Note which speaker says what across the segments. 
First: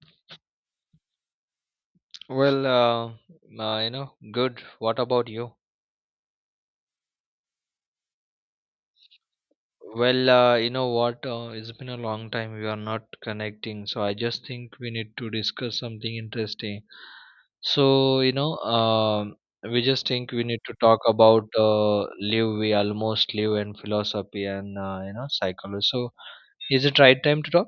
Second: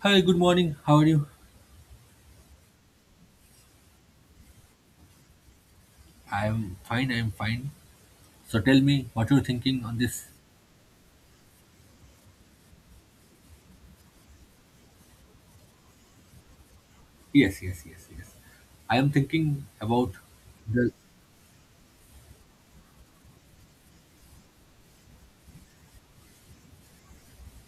Speaker 1: Hi, good morning. How are you?
Speaker 2: Well, good. What about you?
Speaker 1: I'm fine, I'm fine. So tell me what you're thinking on this.
Speaker 2: Well, you know what? It's been a long time we are not connecting, so I just think we need to discuss something interesting.
Speaker 1: Yes, yes, yes,
Speaker 2: So,
Speaker 1: yes. I am thinking
Speaker 2: we just
Speaker 1: about
Speaker 2: think we need to
Speaker 1: the.
Speaker 2: talk about live, we almost live, and philosophy and psychology. So, is it right time to talk?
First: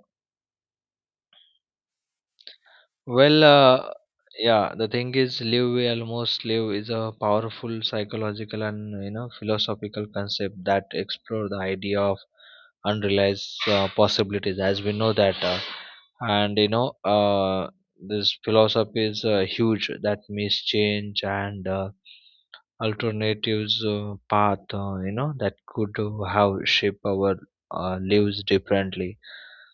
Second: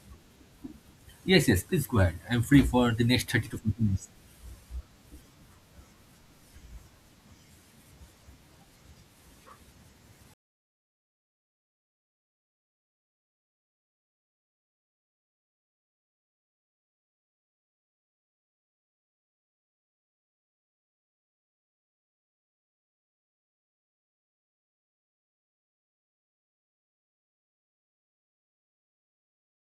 Speaker 1: Yes, yes, please go ahead. I'm free for the next
Speaker 2: Well,
Speaker 1: 30 to 40 minutes.
Speaker 2: yeah, the thing is, live well, most live is a powerful psychological and philosophical concept that explore the idea of unrealized possibilities, as we know that, and you know, uh, this philosophy is huge that means change and alternatives path, that could have shape our lives differently.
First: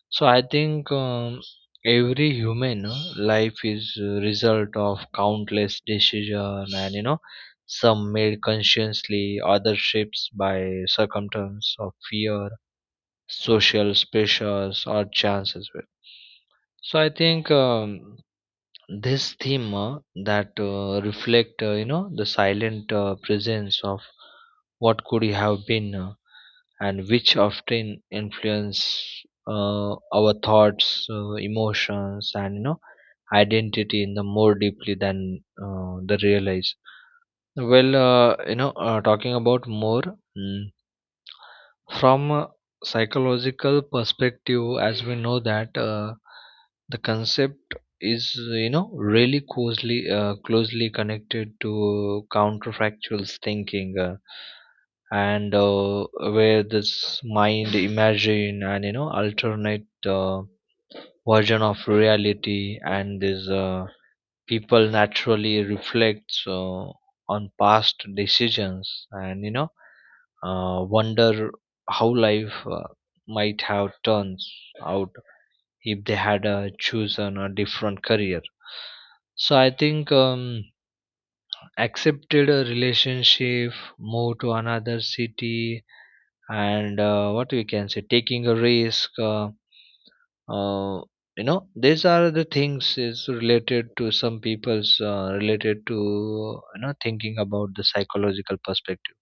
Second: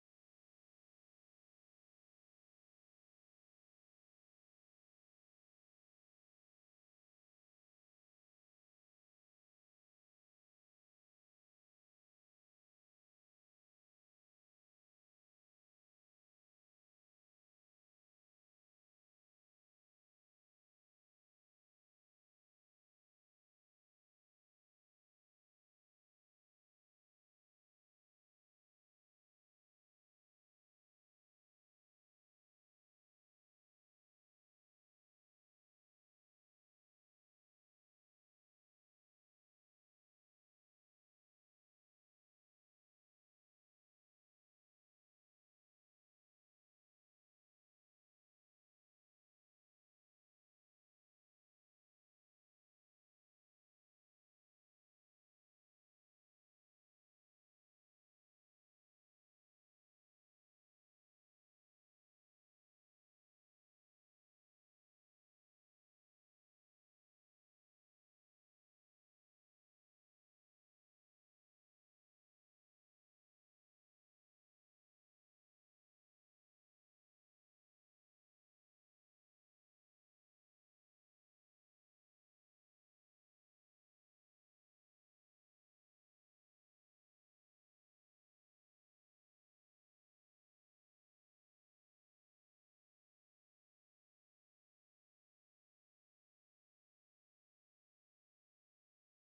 Speaker 2: So I think every human life is a result of countless decision, and some made consciously, others shaped by circumstance of fear, social pressures, or chance as well. So I think this theme that reflect the silent presence of what could have been and which often influence our thoughts emotions and identity in the more deeply than the realize. Well, talking about more, mm, from a psychological perspective, as we know that the concept is really closely connected to counterfactual thinking, and where this mind imagine and alternate uh, version of reality, and this, people naturally reflect on past decisions and wonder how life might have turned out if they had chosen a different career. So I think, accepted a relationship, moved to another city, and what we can say, taking a risk. Uh, these are the things is related to some people's, related to thinking about the psychological perspective.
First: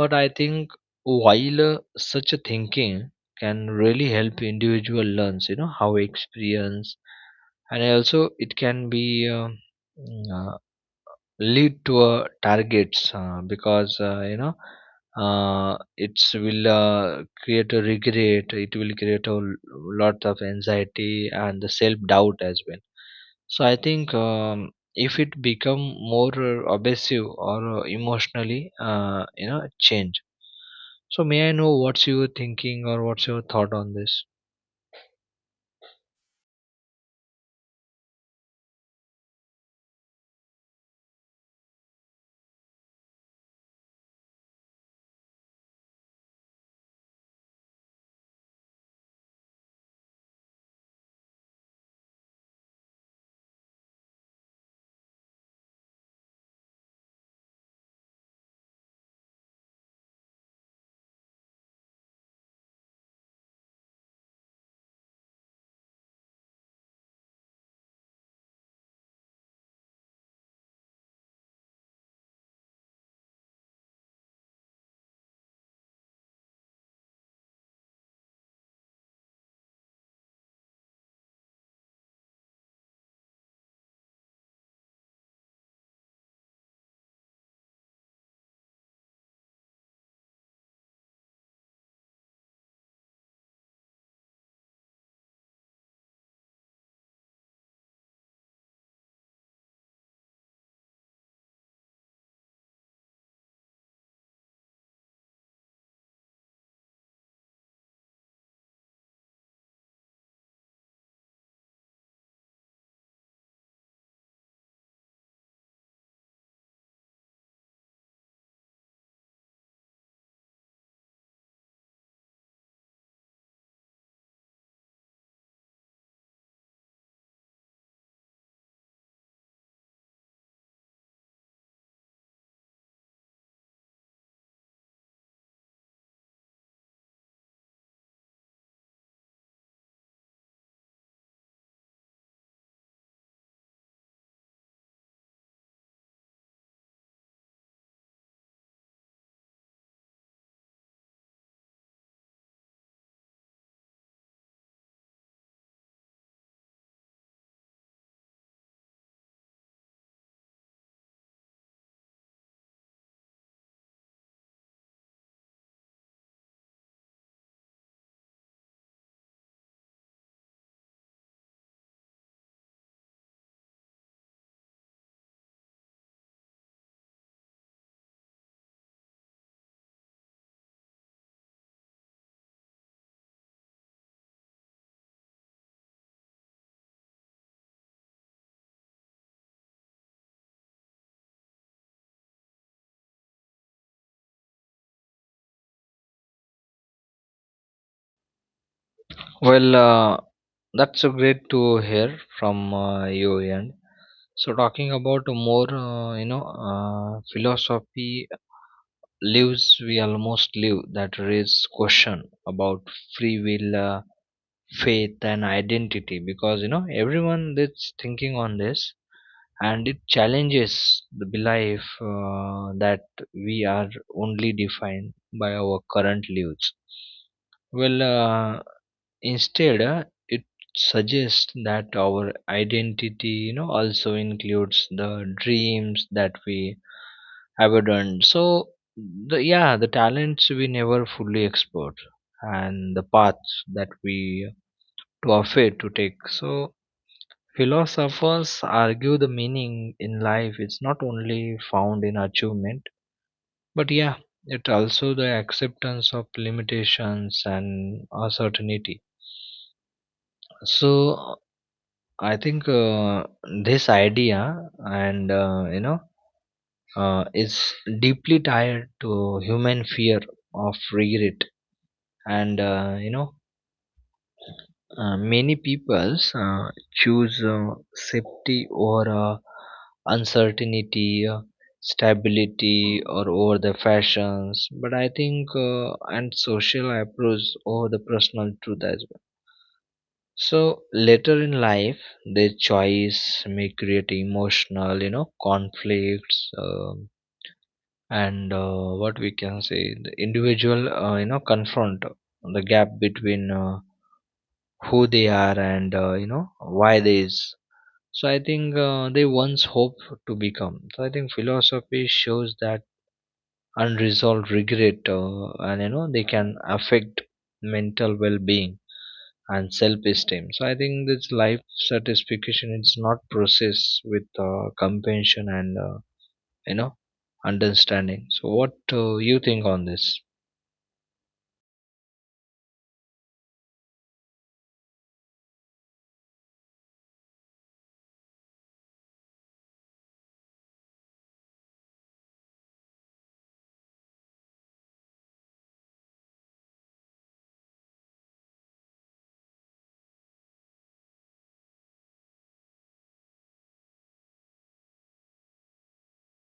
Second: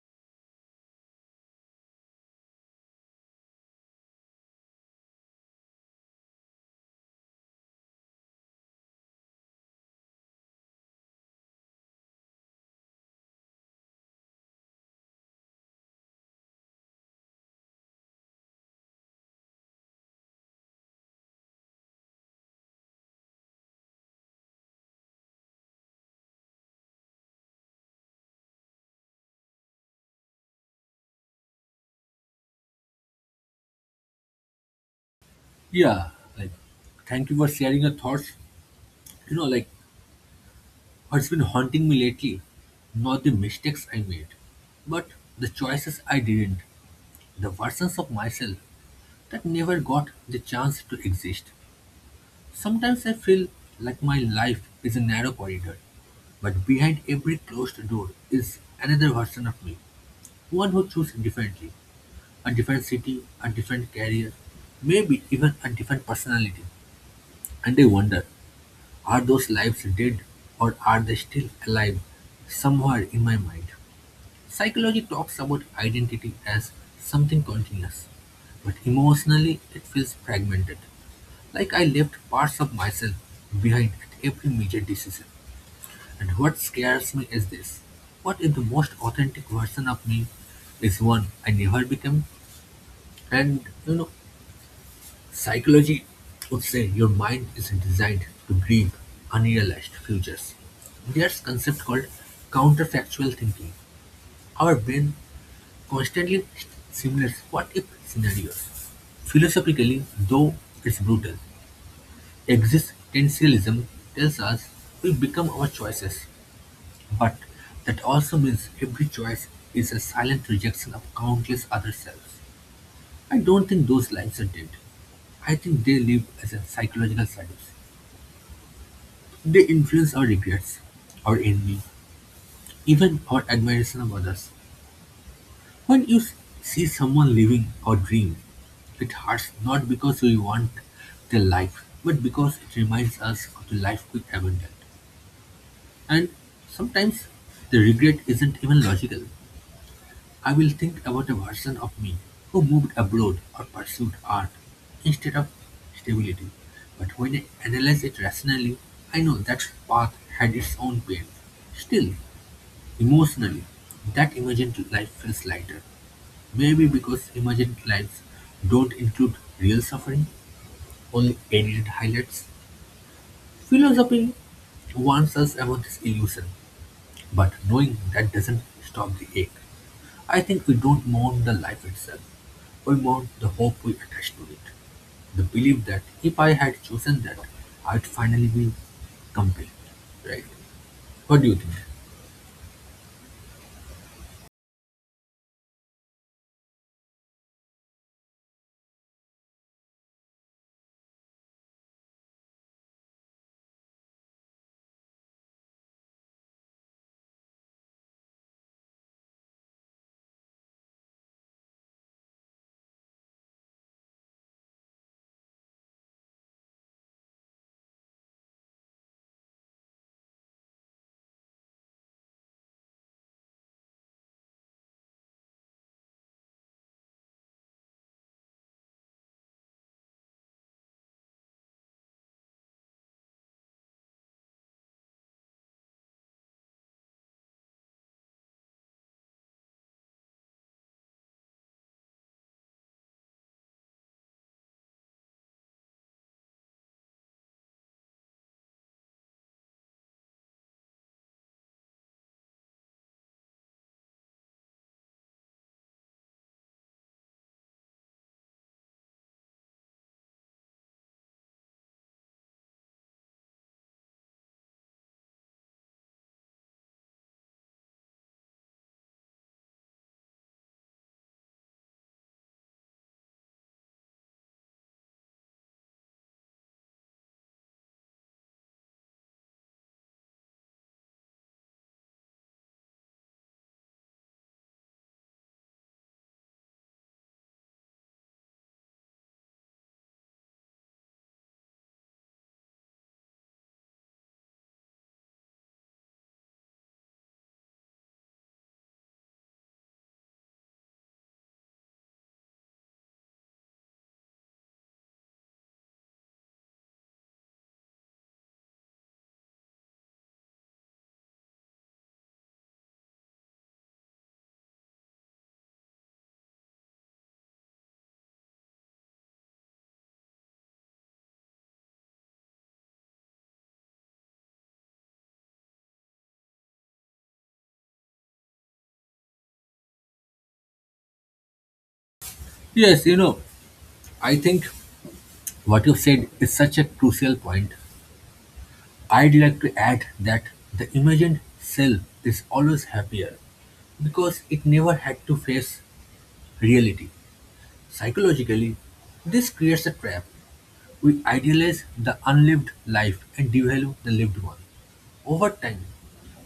Speaker 2: But I think while such a thinking can really help individual learns how experience, and also it can be mm, uh, lead to a targets because it's will create a regret, it will create a lot of anxiety and the self doubt as well. So I think, if it become more obsessive or emotionally change. So may I know what's your thinking or what's your thought on this?
Speaker 1: Yeah, like, thank you for sharing your thoughts. You know, like, what's been haunting me lately? Not the mistakes I made, but the choices I didn't, the versions of myself that never got the chance to exist. Sometimes I feel like my life is a narrow corridor, but behind every closed door is another version of me, one who chooses differently, a different city, a different career, maybe even a different personality. And I wonder, are those lives dead or are they still alive somewhere in my mind? Psychology talks about identity as something continuous, but emotionally it feels fragmented, like I left parts of myself behind at every major decision. And what scares me is this: what if the most authentic version of me is one I never became? And you know, psychology would say your mind is designed to grieve unrealized futures. There's concept called counterfactual thinking. Our brain constantly simulates what if scenarios. Philosophically, though it's brutal, existentialism tells us we become our choices. But that also means every choice is a silent rejection of countless other selves. I don't think those lives are dead. I think they live as a psychological service. They influence our regrets, our envy, even our admiration of others. When see someone living our dream, it hurts not because we want their life, but because it reminds us of the life we abandoned. And sometimes the regret isn't even logical. I will think about a version of me who moved abroad or pursued art instead of stability. But when I analyze it rationally, I know that path had its own pain. Still, emotionally, that imagined life feels lighter. Maybe because imagined lives don't include real suffering, only edited highlights. Philosophy warns us about this illusion, but knowing that doesn't stop the ache. I think we don't mourn the life itself. We mourn the hope we attach to it. The belief that if I had chosen that, I'd finally be complete. Right? What do you think?
Speaker 2: Well, that's a great to hear from you. And so, talking about more, philosophy lives we almost live that raise question about free will, faith, and identity because everyone is thinking on this, and it challenges the belief that we are only defined by our current lives. Well. Instead, it suggests that our identity, also includes the dreams that we abandoned. So, the yeah, the talents we never fully explored, and the paths that we were afraid to take. So, philosophers argue the meaning in life is not only found in achievement, but yeah, it also the acceptance of limitations and uncertainty. So I think this idea and is deeply tied to human fear of regret, and many peoples choose safety or uncertainty, stability, or over the fashions. But I think and social approach over the personal truth as well. So later in life, their choice may create emotional, conflicts, and what we can say, the individual, confront the gap between who they are and why they is. So I think they once hope to become. So I think philosophy shows that unresolved regret, they can affect mental well-being and self-esteem. So I think this life satisfaction is not processed with compassion and you know understanding. So what you think on this?
Speaker 1: Yes, I think what you said is such a crucial point. I'd like to add that the imagined self is always happier because it never had to face reality. Psychologically, this creates a trap. We idealize the unlived life and devalue the lived one. Over time,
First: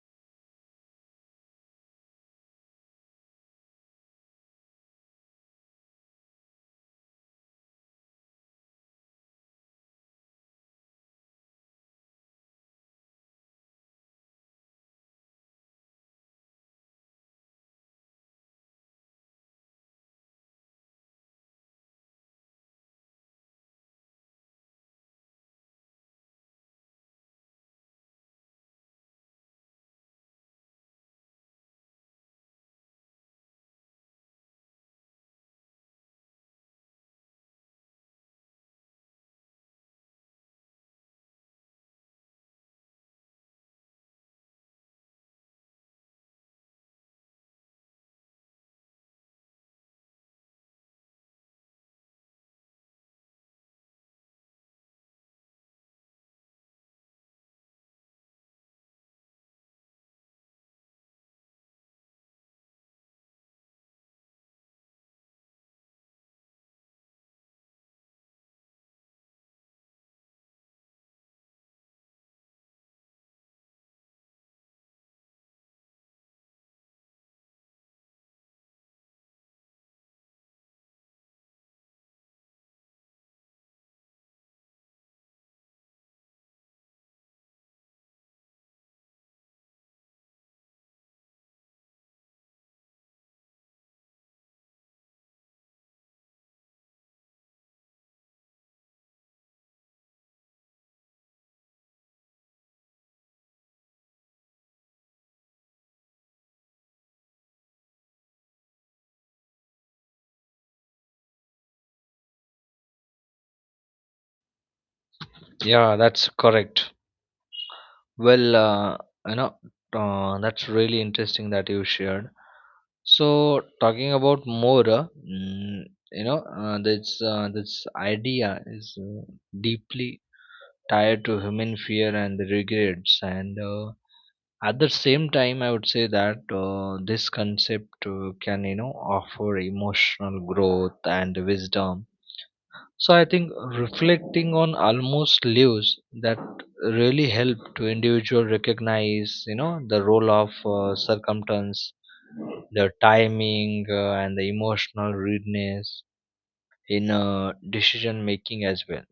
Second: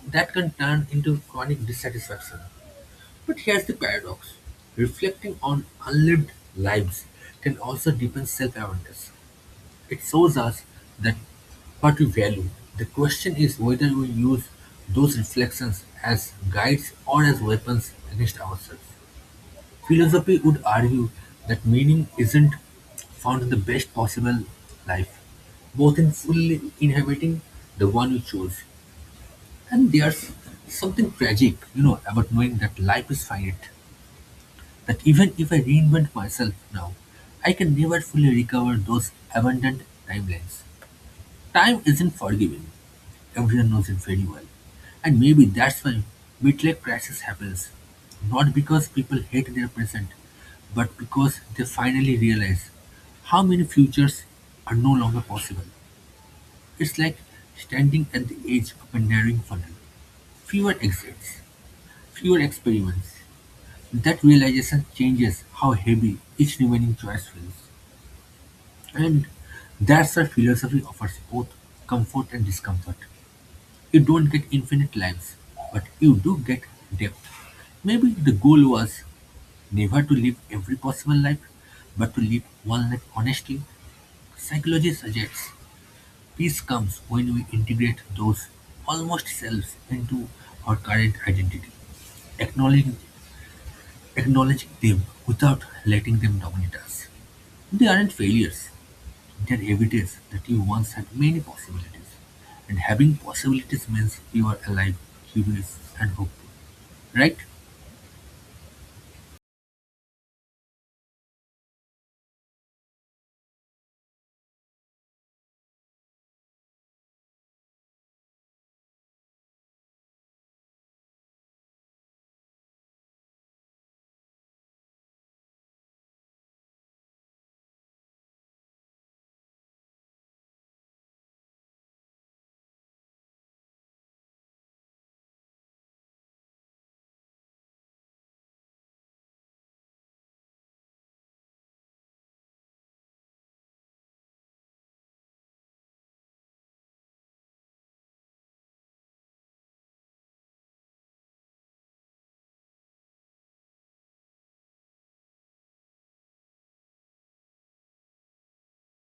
Speaker 1: that can turn into chronic dissatisfaction. But here's the paradox: reflecting on unlived lives can also deepen self awareness. It shows us that what we value. The question is whether we use those reflections as guides or as weapons against ourselves. Philosophy would argue that meaning isn't found in the best possible life, both in fully inhabiting the one you choose, and there's something tragic, about knowing that life is finite, that even if I reinvent myself now, I can never fully recover those abundant timelines. Time isn't forgiving. Everyone knows it very well. And maybe that's why midlife crisis happens. Not because people hate their present, but because they finally realize how many futures are no longer possible. It's like standing at the edge of a narrowing funnel. Fewer exits, fewer experiments. That realization changes how heavy each remaining choice feels. And that's why philosophy offers both comfort and discomfort. You don't get infinite lives, but you do get depth. Maybe the goal was never to live every possible life, but to live one life honestly. Psychology suggests peace comes when we integrate those almost selves into our current identity, acknowledging Acknowledging them without letting them dominate us. They aren't failures. They're evidence that you once had many possibilities. And having possibilities means you are alive, curious, and hopeful. Right?
Speaker 2: Yeah, that's correct. Well, you know that's really interesting that you shared. So talking about more, this idea is deeply tied to human fear and regrets and. At the same time I would say that this concept can offer emotional growth and wisdom. So I think reflecting on almost lives that really help to individual recognize the role of circumstance, the timing, and the emotional readiness in decision making as well.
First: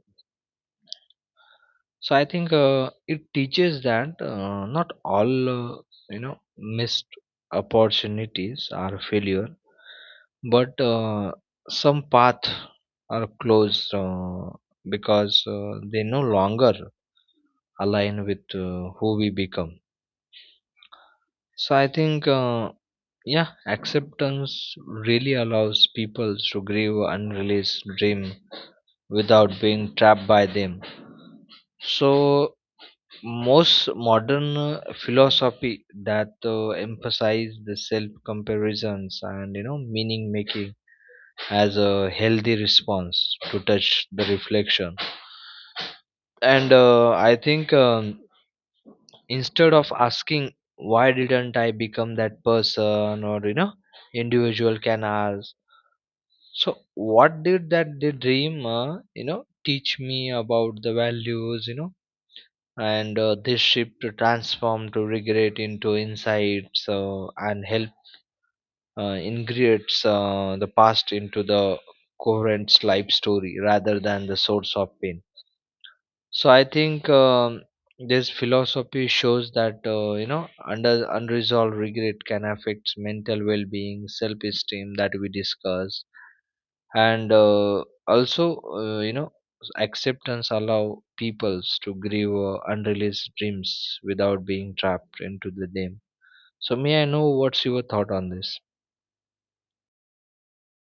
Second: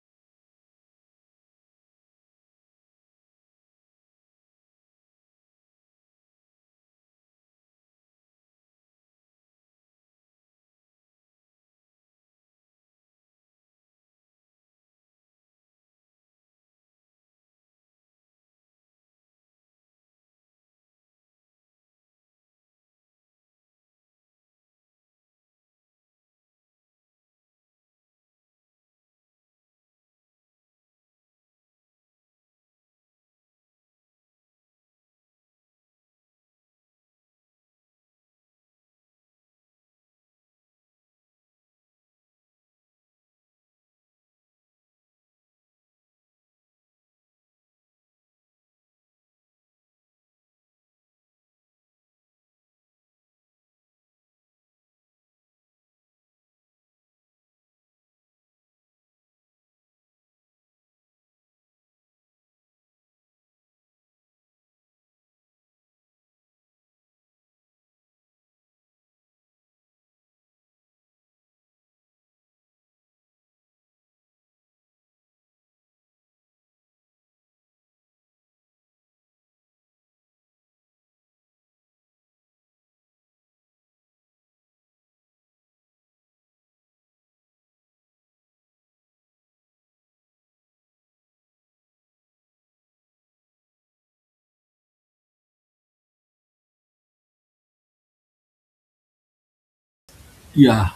Speaker 2: So I think it teaches that not all you know missed opportunities are a failure, but some paths are closed because they no longer align with who we become. So I think, yeah, acceptance really allows people to grieve unreleased dream without being trapped by them. So most modern philosophy that emphasize the self comparisons and meaning making as a healthy response to touch the reflection. And I think, instead of asking why didn't I become that person or individual can ask, so what did that the dream teach me about the values and this shift to transform to regret into insights, and help integrates the past into the coherent life story rather than the source of pain. So I think, this philosophy shows that under unresolved regret can affect mental well-being self-esteem that we discussed. And also acceptance allow peoples to grieve unrealized dreams without being trapped into the them. So may I know what's your thought on this?
Speaker 1: Yeah.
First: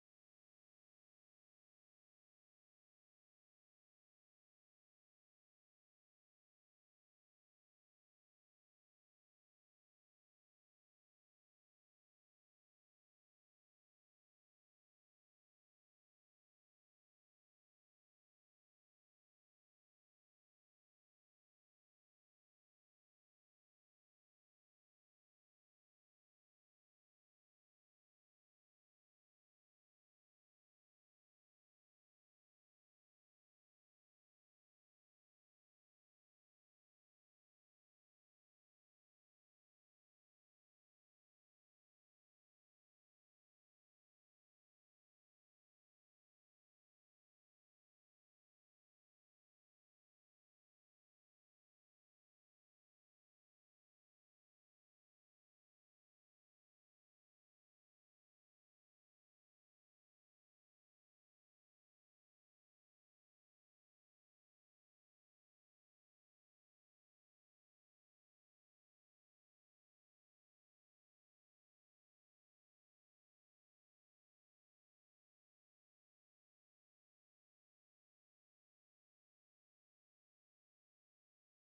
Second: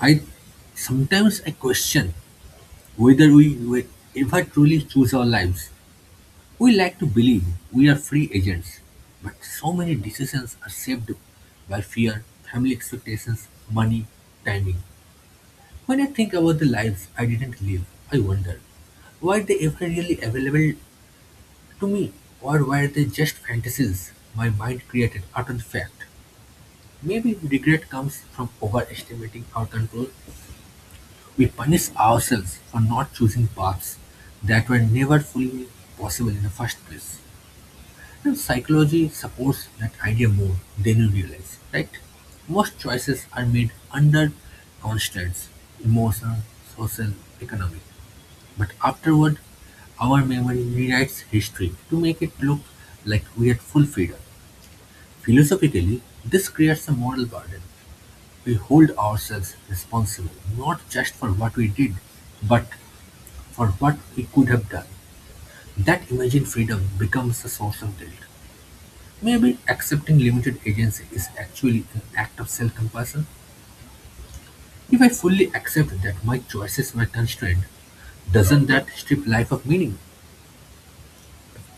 Speaker 1: I sometimes I question whether we will ever truly choose our lives. We like to believe we are free agents, but so many decisions are shaped by fear, family expectations, money, timing. When I think about the lives I didn't live, I wonder, were they ever really available to me, or were they just fantasies my mind created after the fact? Maybe regret comes from overestimating our control. We punish ourselves for not choosing paths that were never fully possible in the first place. And psychology supports that idea more than you realize, right? Most choices are made under constraints, emotional, social, economic. But afterward our memory rewrites history to make it look like we had full freedom. Philosophically, this creates a moral burden. We hold ourselves responsible not just for what we did, but for what we could have done. That imagined freedom becomes a source of guilt. Maybe accepting limited agency is actually an act of self compassion. If I fully accept that my choices were constrained, doesn't that strip life of meaning?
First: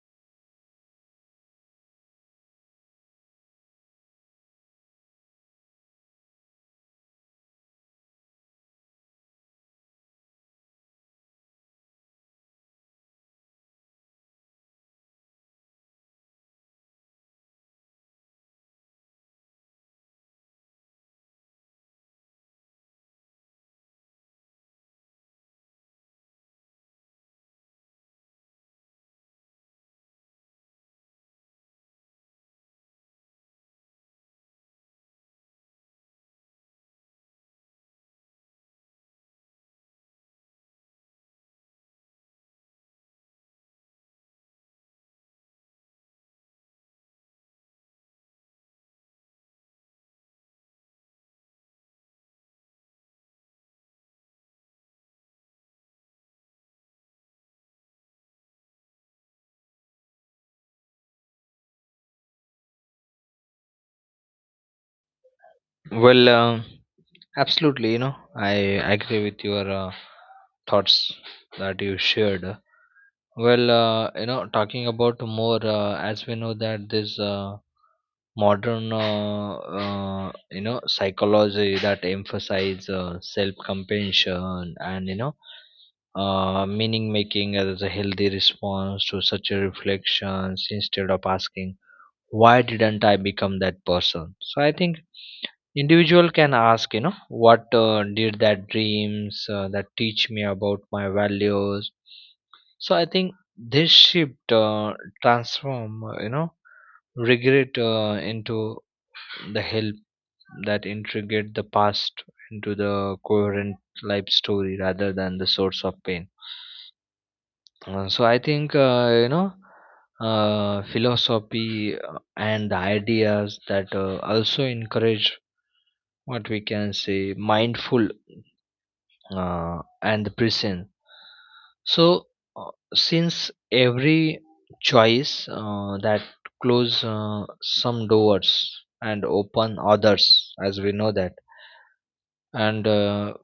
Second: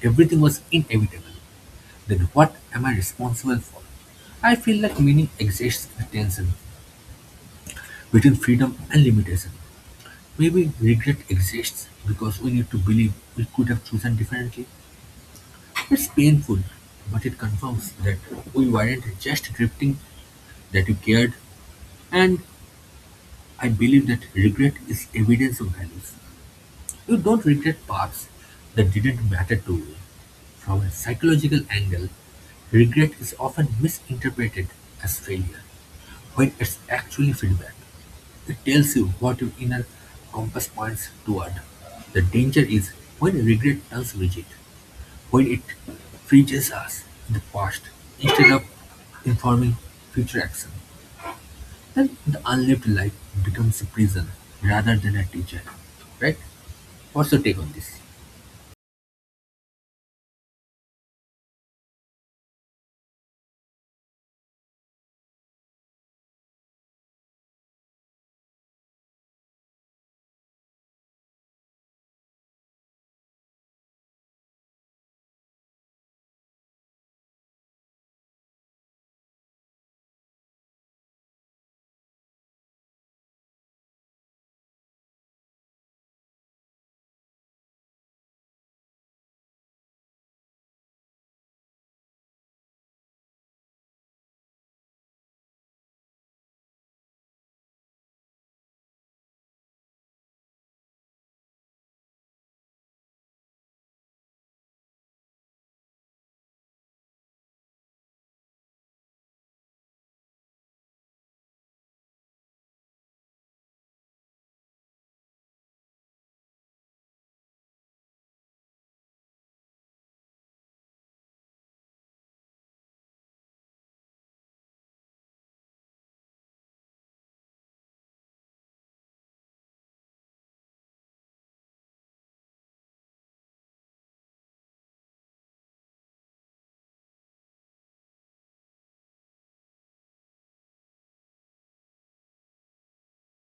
Speaker 1: Everything was inevitable. Then what am I responsible for? I feel like meaning exists in a tension between freedom and limitation. Maybe regret exists because we need to believe we could have chosen differently. It's painful, but it confirms that we weren't just drifting, that you cared, and I believe that regret is evidence of values. You don't regret paths that didn't matter to you. From a psychological angle, regret is often misinterpreted as failure. When it's actually feedback, it tells you what your inner compass points toward. The danger is when regret turns rigid, when it freezes us in the past instead of informing future action. Then the unlived life becomes a prison rather than a teacher. Right? What's your take on this?
Speaker 2: Well, absolutely, I agree with your thoughts that you shared. Well, talking about more, as we know that this modern psychology that emphasize self compassion and meaning making as a healthy response to such a reflections, instead of asking why didn't I become that person. So I think individual can ask, what did that dreams that teach me about my values. So I think this shift transform regret into the help that integrate the past into the coherent life story rather than the source of pain. So I think philosophy and the ideas that also encourage what we can say mindful and the present. So since every choice that close some doors and open others, as we know that, and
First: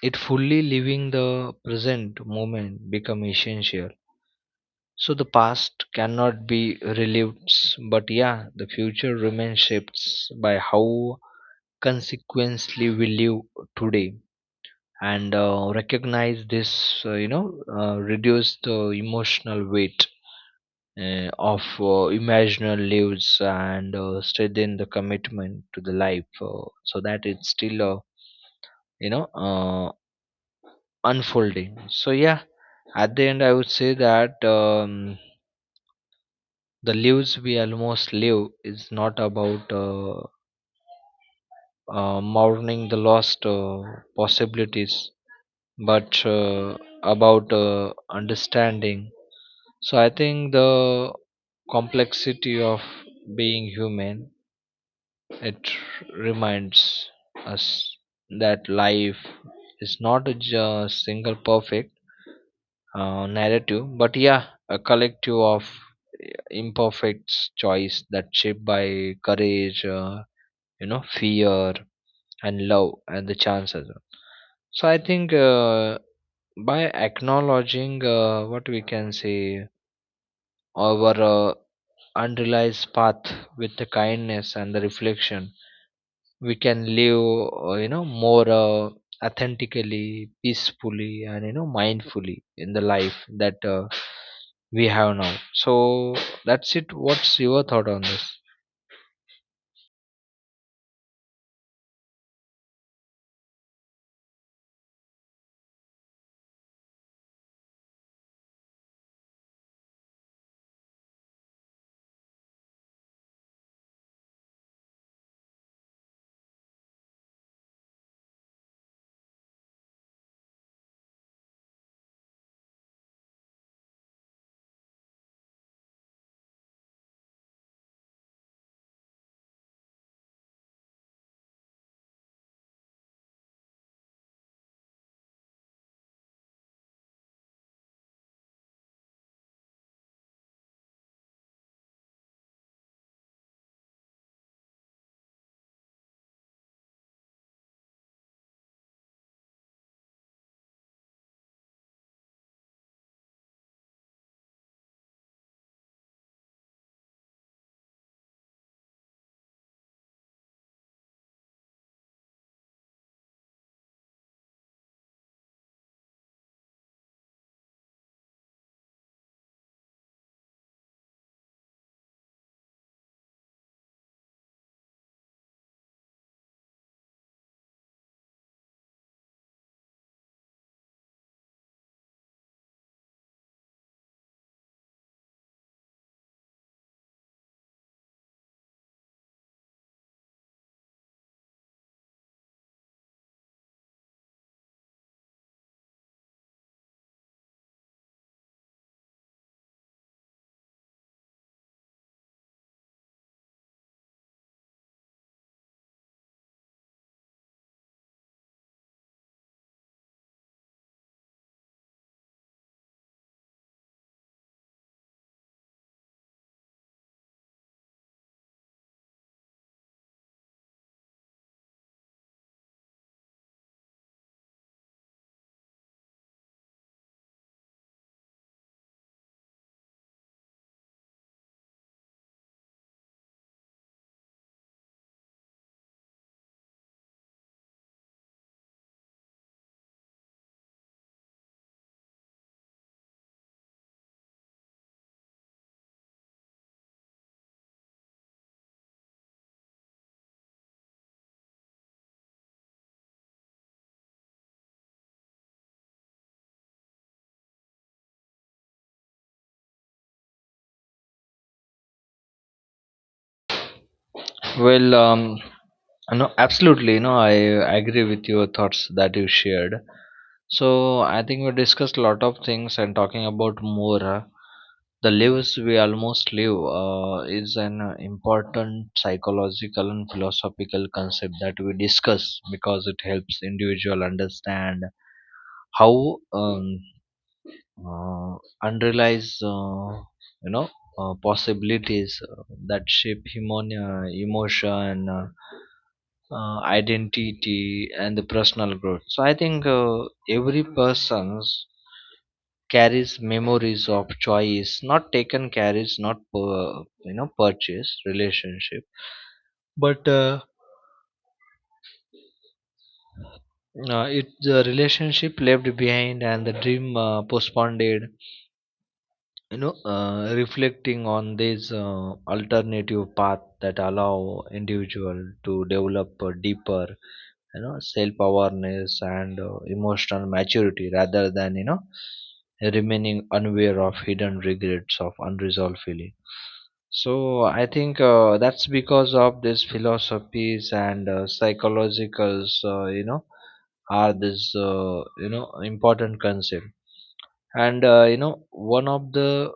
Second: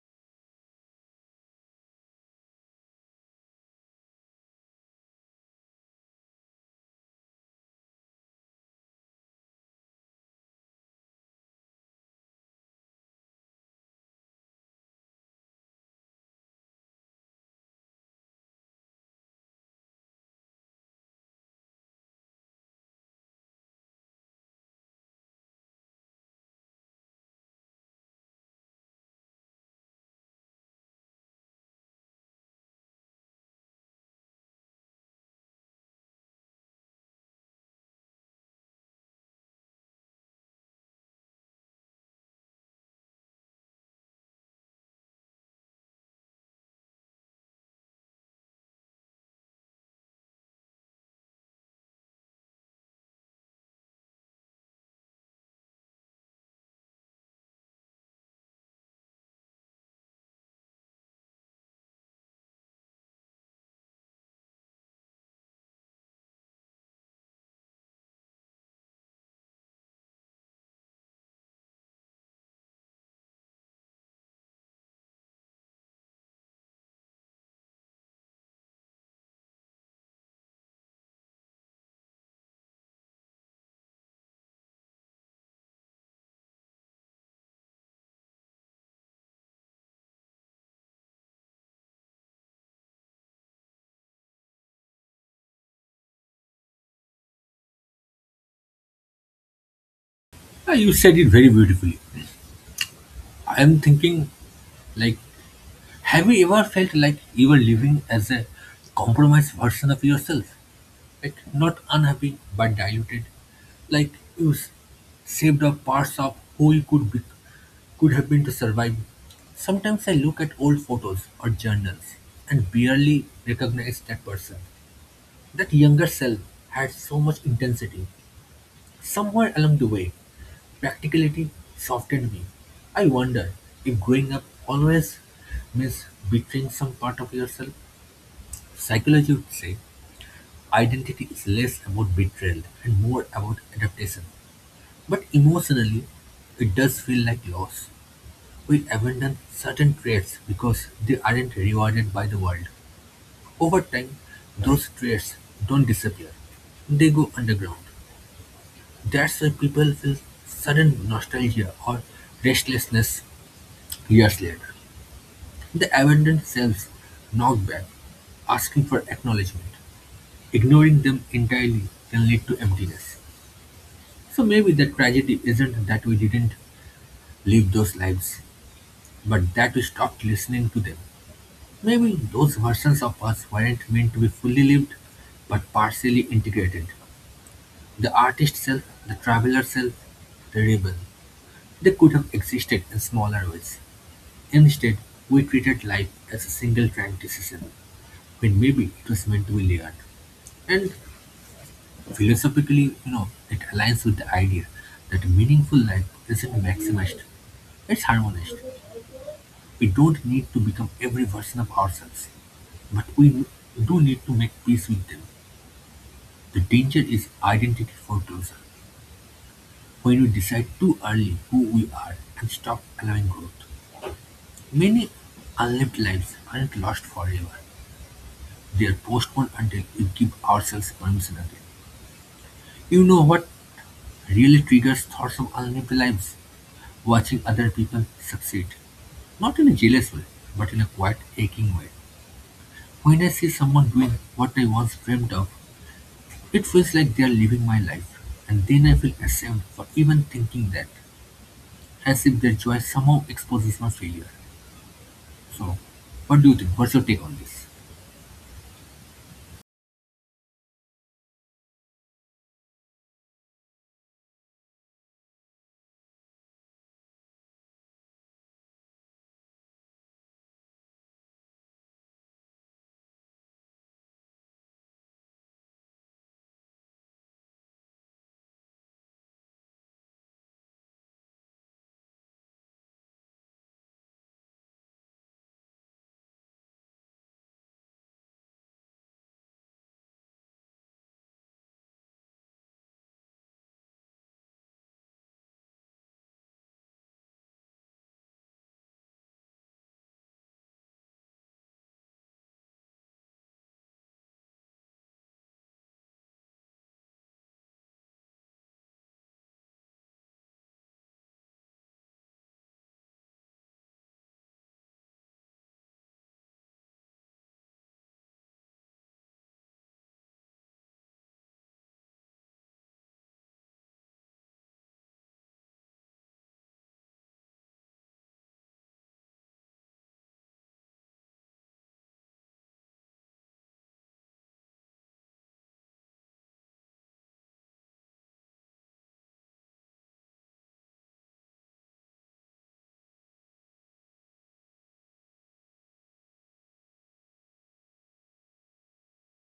Speaker 2: it fully living the present moment become essential. So the past cannot be relived, but yeah, the future remains shaped by how consequently we live today, and recognize this reduce the emotional weight of imaginal lives and strengthen the commitment to the life, so that it's still you know uh, unfolding. So yeah, at the end, I would say that the lives we almost live is not about mourning the lost possibilities, but about understanding. So I think the complexity of being human, it reminds us that life is not a single perfect narrative, but yeah, a collective of imperfect choice that shaped by courage, fear and love and the chances. So I think by acknowledging what we can say our unrealized path with the kindness and the reflection, we can live more authentically, peacefully and mindfully in the life that we have now. So that's it, what's your thought on this?
Speaker 1: Ah, you said it very beautifully. I am thinking, like, have you ever felt like you were living as a compromised version of yourself? It not unhappy but diluted, like ooze, saved up parts of who you could be, could have been to survive. Sometimes I look at old photos or journals and barely recognize that person. That younger self had so much intensity. Somewhere along the way, practicality softened me. I wonder if growing up always means betraying some part of yourself. Psychology would say identity is less about betrayal and more about adaptation. But emotionally, it does feel like loss. We abandon certain traits because they aren't rewarded by the world. Over time, those traits don't disappear, they go underground. That's why people feel sudden nostalgia or restlessness years later. The abandoned selves knock back, asking for acknowledgement. Ignoring them entirely can lead to emptiness. So maybe the tragedy isn't that we didn't live those lives, but that we stopped listening to them. Maybe those versions of us weren't meant to be fully lived, but partially integrated. The artist self, the traveler self, the rebel. They could have existed in smaller ways. Instead, we treated life as a single track decision, when maybe it was meant to be layered. And philosophically, it aligns with the idea that a meaningful life isn't maximized, it's harmonized. We don't need to become every version of ourselves, but we do need to make peace with them. The danger is identity foreclosure, when we decide too early who we are and stop allowing growth. Many unlived lives aren't lost forever. They are postponed until we give ourselves permission again. You know what really triggers thoughts of unlived lives? Watching other people succeed. Not in a jealous way, but in a quiet, aching way. When I see someone doing what I once dreamed of, it feels like they're living my life, and then I feel ashamed for even thinking that, as if their joy somehow exposes my failure. So, what do you think? What's your take on this?
Speaker 2: Well, no, absolutely. No, I agree with your thoughts that you shared. So I think we discussed a lot of things and talking about more. The lives we almost live is an important psychological and philosophical concept that we discuss because it helps individual understand how uh, unrealized you know possibilities that shape human emotion identity and the personal growth. So I think every person carries memories of choice not taken, carries not per, you know purchase relationship, but it the relationship left behind and the dream postponed. Reflecting on this alternative path that allow individual to develop a deeper self awareness and emotional maturity rather than remaining unaware of hidden regrets of unresolved feeling. So I think that's because of these philosophies and psychologicals are this important concept. And one of the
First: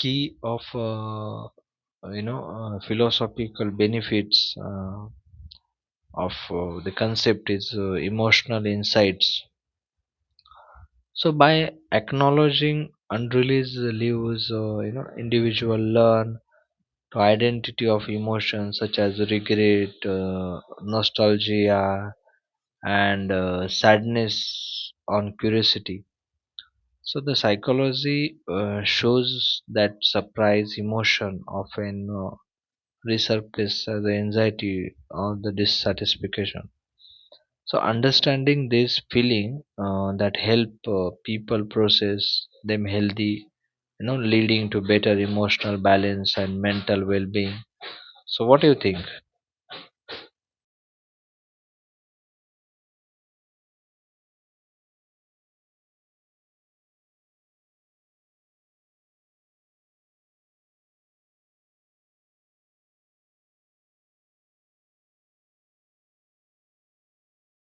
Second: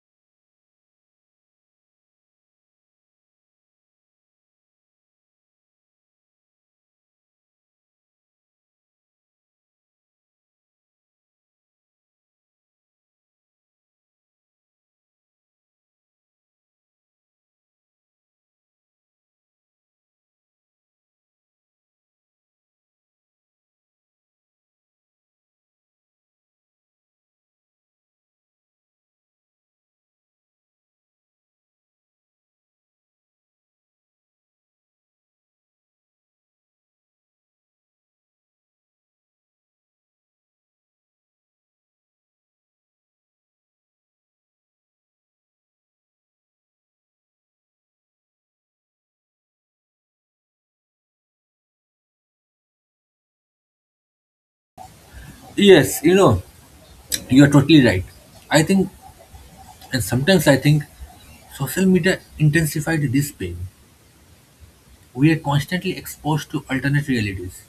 Speaker 2: key of philosophical benefits of the concept is emotional insights. So by acknowledging unreleased leaves, individual learn to identity of emotions such as regret nostalgia and sadness on curiosity. So the psychology shows that surprise emotion often resurface the anxiety or the dissatisfaction. So understanding this feeling that help people process them healthy, leading to better emotional balance and mental well-being. So what do you think?
Speaker 1: Yes, you are totally right. I think, and sometimes I think, social media intensified this pain. We are constantly exposed to alternate realities.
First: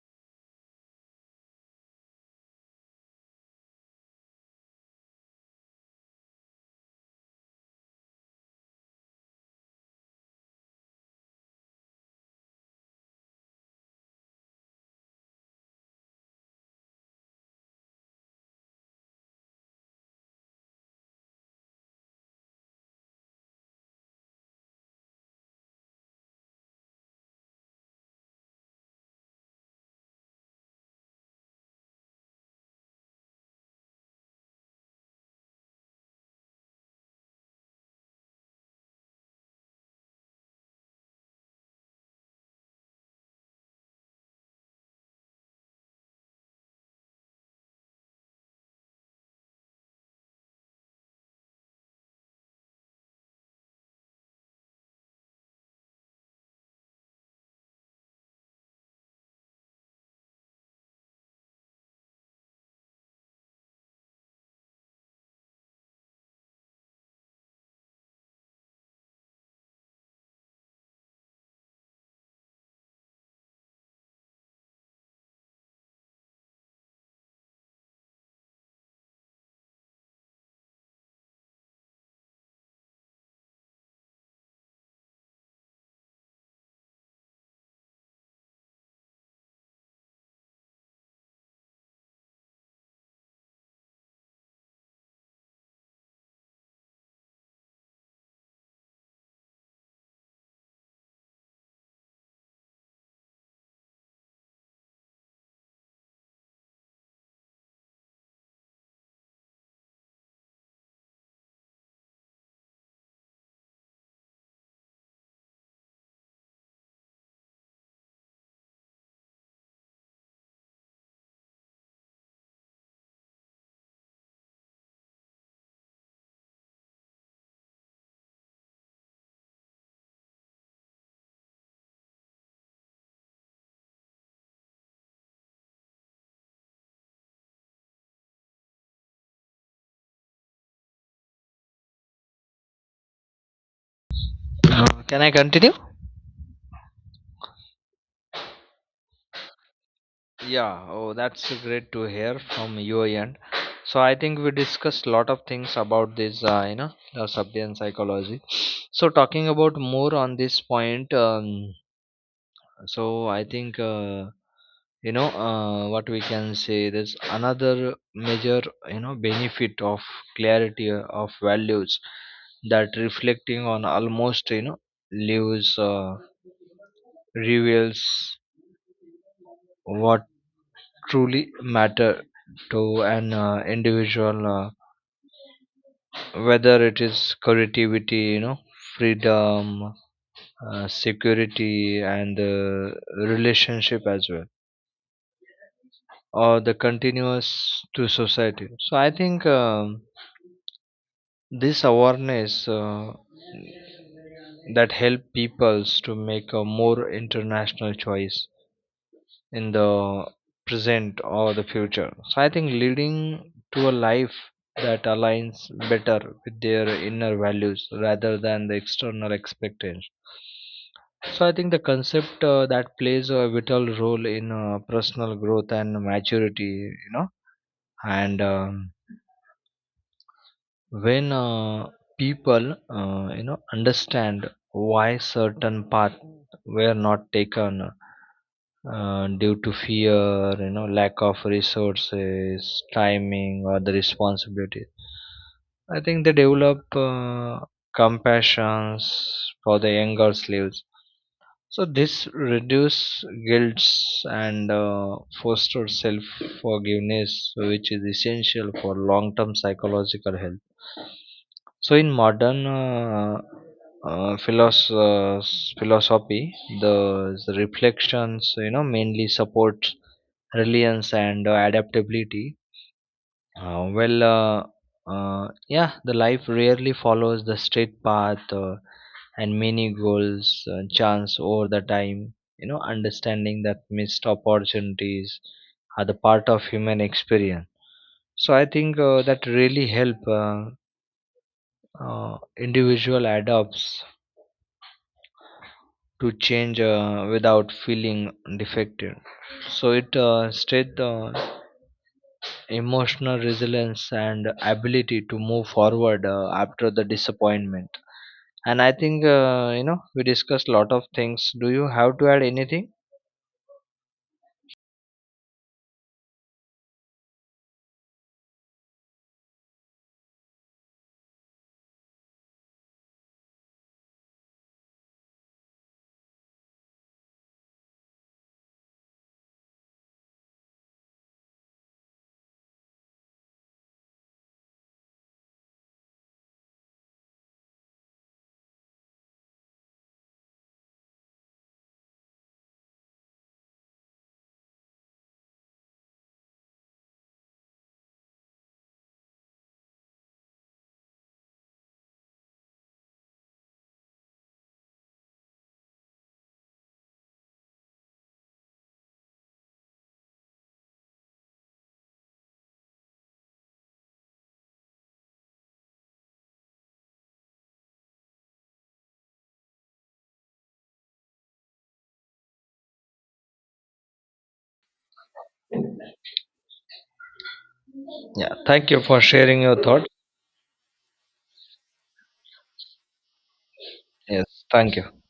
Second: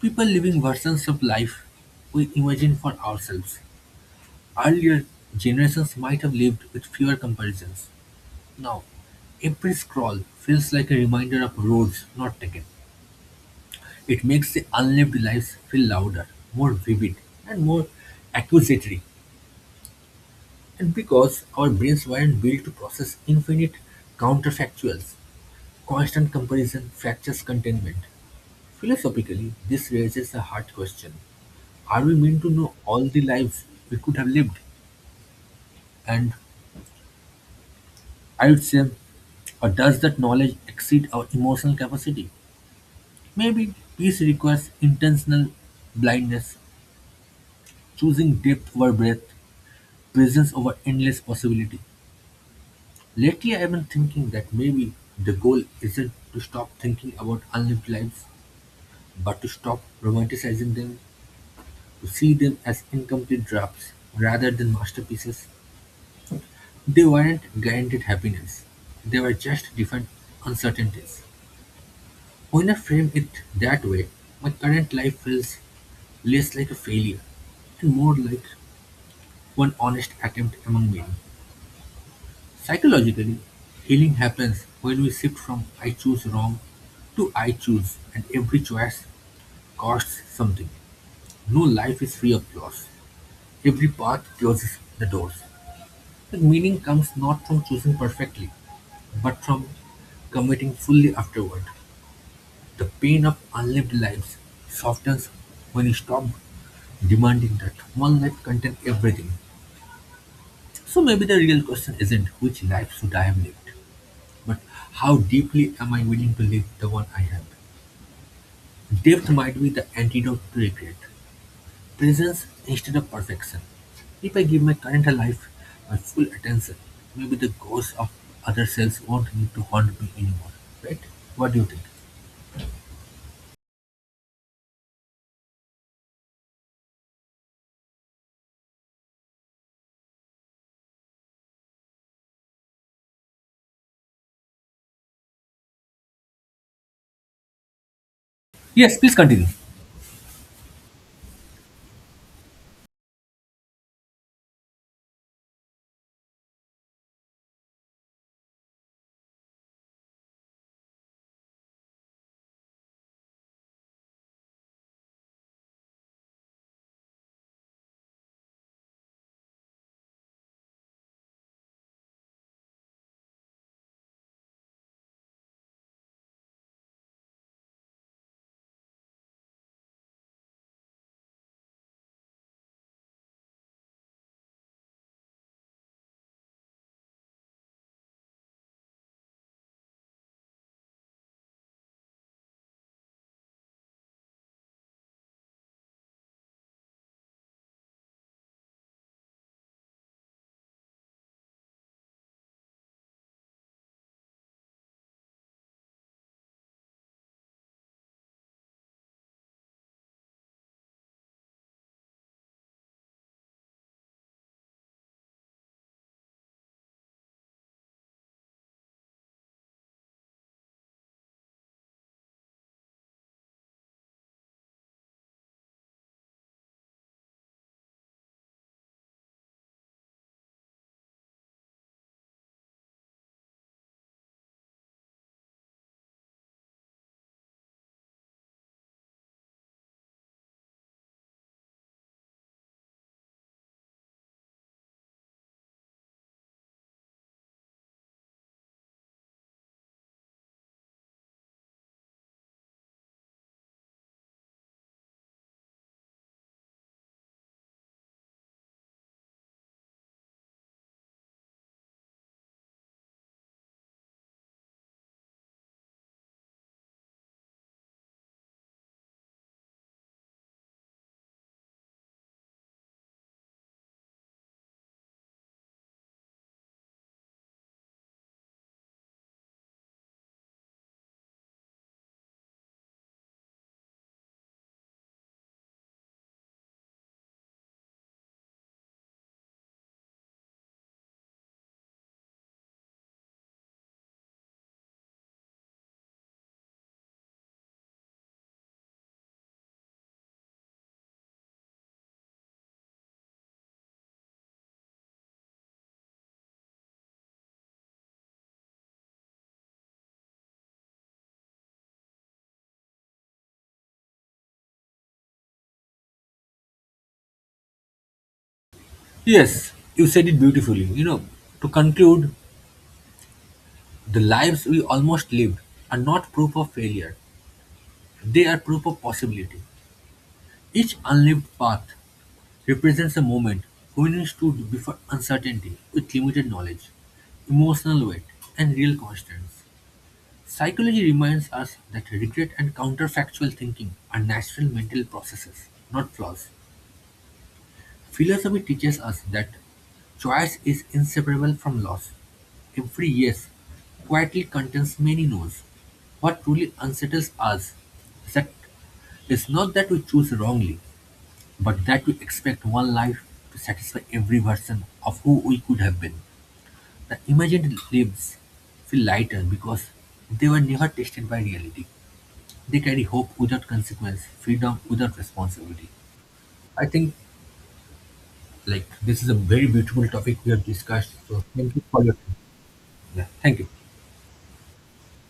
Speaker 1: People living versions of life we imagine for ourselves. Earlier, generations might have lived with fewer comparisons. Now, every scroll feels like a reminder of roads not taken. It makes the unlived lives feel louder, more vivid, and more accusatory. And because our brains weren't built to process infinite counterfactuals, constant comparison fractures contentment. Philosophically, this raises a hard question. Are we meant to know all the lives we could have lived? And I would say, or does that knowledge exceed our emotional capacity? Maybe peace requires intentional blindness, choosing depth over breadth, presence over endless possibility. Lately, I've been thinking that maybe the goal isn't to stop thinking about unlived lives, but to stop romanticizing them, to see them as incomplete drafts rather than masterpieces. They weren't guaranteed happiness, they were just different uncertainties. When I frame it that way, my current life feels less like a failure and more like one honest attempt among many. Psychologically, healing happens when we shift from I choose wrong to I choose, and every choice costs something. No life is free of loss. Every path closes the doors. The meaning comes not from choosing perfectly, but from committing fully afterward. The pain of unlived lives softens when you stop demanding that one life contain everything. So maybe the real question isn't which life should I have lived, but how deeply am I willing to live the one I have? Depth might be the antidote to regret. Presence instead of perfection. If I give my current life my full attention, maybe the ghosts of other selves won't need to haunt me anymore. Right? What do you think?
Speaker 2: Can I continue?
Speaker 1: Yes, please continue.
Speaker 2: Yeah, oh, that's great to hear from your end. So I think we discussed a lot of things about this, the subject psychology. So talking about more on this point, So I think what we can say. There's another major benefit of clarity of values that reflecting on almost leaves reveals what truly matter to an individual, whether it is creativity, freedom, security and relationship as well, or the continuous to society. So I think, this awareness that help peoples to make a more international choice in the present or the future, so I think leading to a life that aligns better with their inner values rather than the external expectations. So I think the concept that plays a vital role in personal growth and maturity, you know, and when people understand why certain paths were not taken due to fear, lack of resources, timing or the responsibility. I think they develop compassions for the younger slaves, so this reduce guilt and foster self forgiveness which is essential for long term psychological health. So in modern uh, philos- uh, philosophy, the the reflections mainly support reliance and adaptability. Well, yeah, the life rarely follows the straight path and many goals chance over the time. Understanding that missed opportunities are the part of human experience. So I think that really help. Individual adopts to change without feeling defective. So it strength emotional resilience and ability to move forward after the disappointment. And I think we discussed lot of things. Do you have to add anything?
Speaker 1: Yes, you said it beautifully. You know, to conclude, the lives we almost lived are not proof of failure, they are proof of possibility. Each unlived path represents a moment when we stood before uncertainty with limited knowledge, emotional weight, and real constraints. Psychology reminds us that regret and counterfactual thinking are natural mental processes, not flaws. Philosophy teaches us that choice is inseparable from loss. Every yes quietly contains many no's. What truly unsettles us is that it's not that we choose wrongly, but that we expect one life to satisfy every version of who we could have been. The imagined lives feel lighter because they were never tested by reality. They carry hope without consequence, freedom without responsibility. I think
Speaker 2: Yeah. Thank
Speaker 1: like
Speaker 2: you for
Speaker 1: this is a
Speaker 2: sharing
Speaker 1: very
Speaker 2: your
Speaker 1: beautiful
Speaker 2: thoughts.
Speaker 1: topic we have discussed. So thank you for your time. Yeah, thank you.
Speaker 2: Yes. Thank you.